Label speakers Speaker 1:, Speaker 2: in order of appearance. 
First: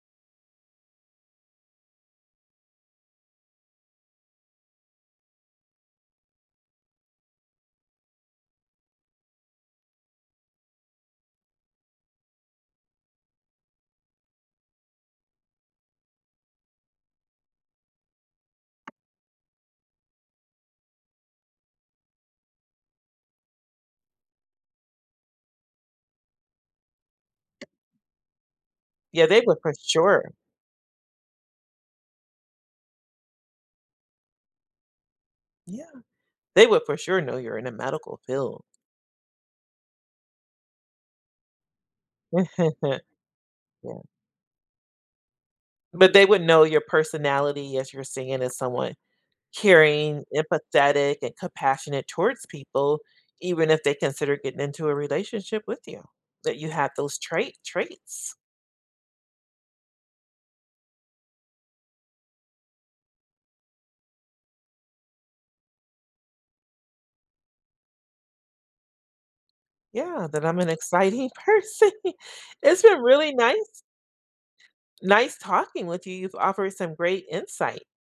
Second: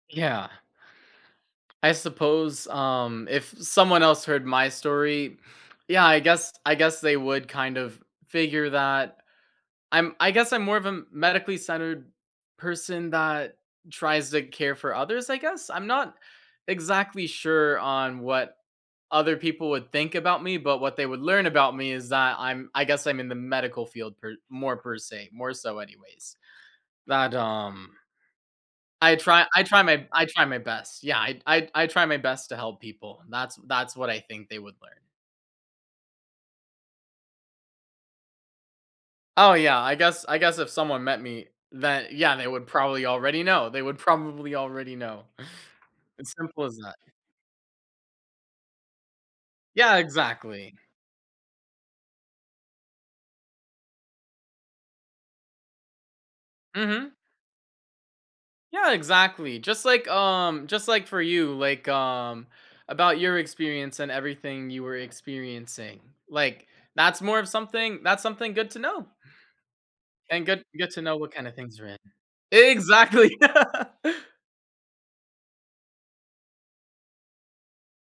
Speaker 1: Yeah. I suppose, um, if someone else heard my story, yeah, I guess I guess they would kind of figure that. I'm I guess I'm more of a medically centered person that tries to care for others, I guess? I'm not exactly sure on what other people would think about me, but what they would learn about me is that I'm I guess I'm in the medical field per more per se, more so anyways, but, um, I
Speaker 2: Yeah. They
Speaker 1: try
Speaker 2: would,
Speaker 1: I
Speaker 2: for
Speaker 1: try my I
Speaker 2: sure.
Speaker 1: try my best. Yeah. I I I try my best to help people. That's that's what I think they would learn.
Speaker 2: Yeah. They would, for sure, know you're in a medical field.
Speaker 1: Oh, yeah. I guess I guess if someone met me, then yeah, they would probably already know. They would
Speaker 2: Yeah.
Speaker 1: probably already know.
Speaker 2: But they
Speaker 1: It's
Speaker 2: would know
Speaker 1: simple as
Speaker 2: your
Speaker 1: that.
Speaker 2: personality as you're saying, as someone
Speaker 1: Yeah.
Speaker 2: caring,
Speaker 1: Exactly.
Speaker 2: empathetic, and compassionate towards people, even if they consider getting into a relationship with you, that you have
Speaker 1: Mhm.
Speaker 2: those trait traits.
Speaker 1: Yeah, exactly. Just like, um, just like for you like, um, about your experience and everything you were experiencing, like, that's more of something that's something good to know
Speaker 2: Yeah.
Speaker 1: and
Speaker 2: That I'm
Speaker 1: good
Speaker 2: an
Speaker 1: good to know
Speaker 2: exciting
Speaker 1: what kind of things you're
Speaker 2: person.
Speaker 1: in.
Speaker 2: It's been really
Speaker 1: Exactly.
Speaker 2: nice nice talking with you. You've offered some great insight.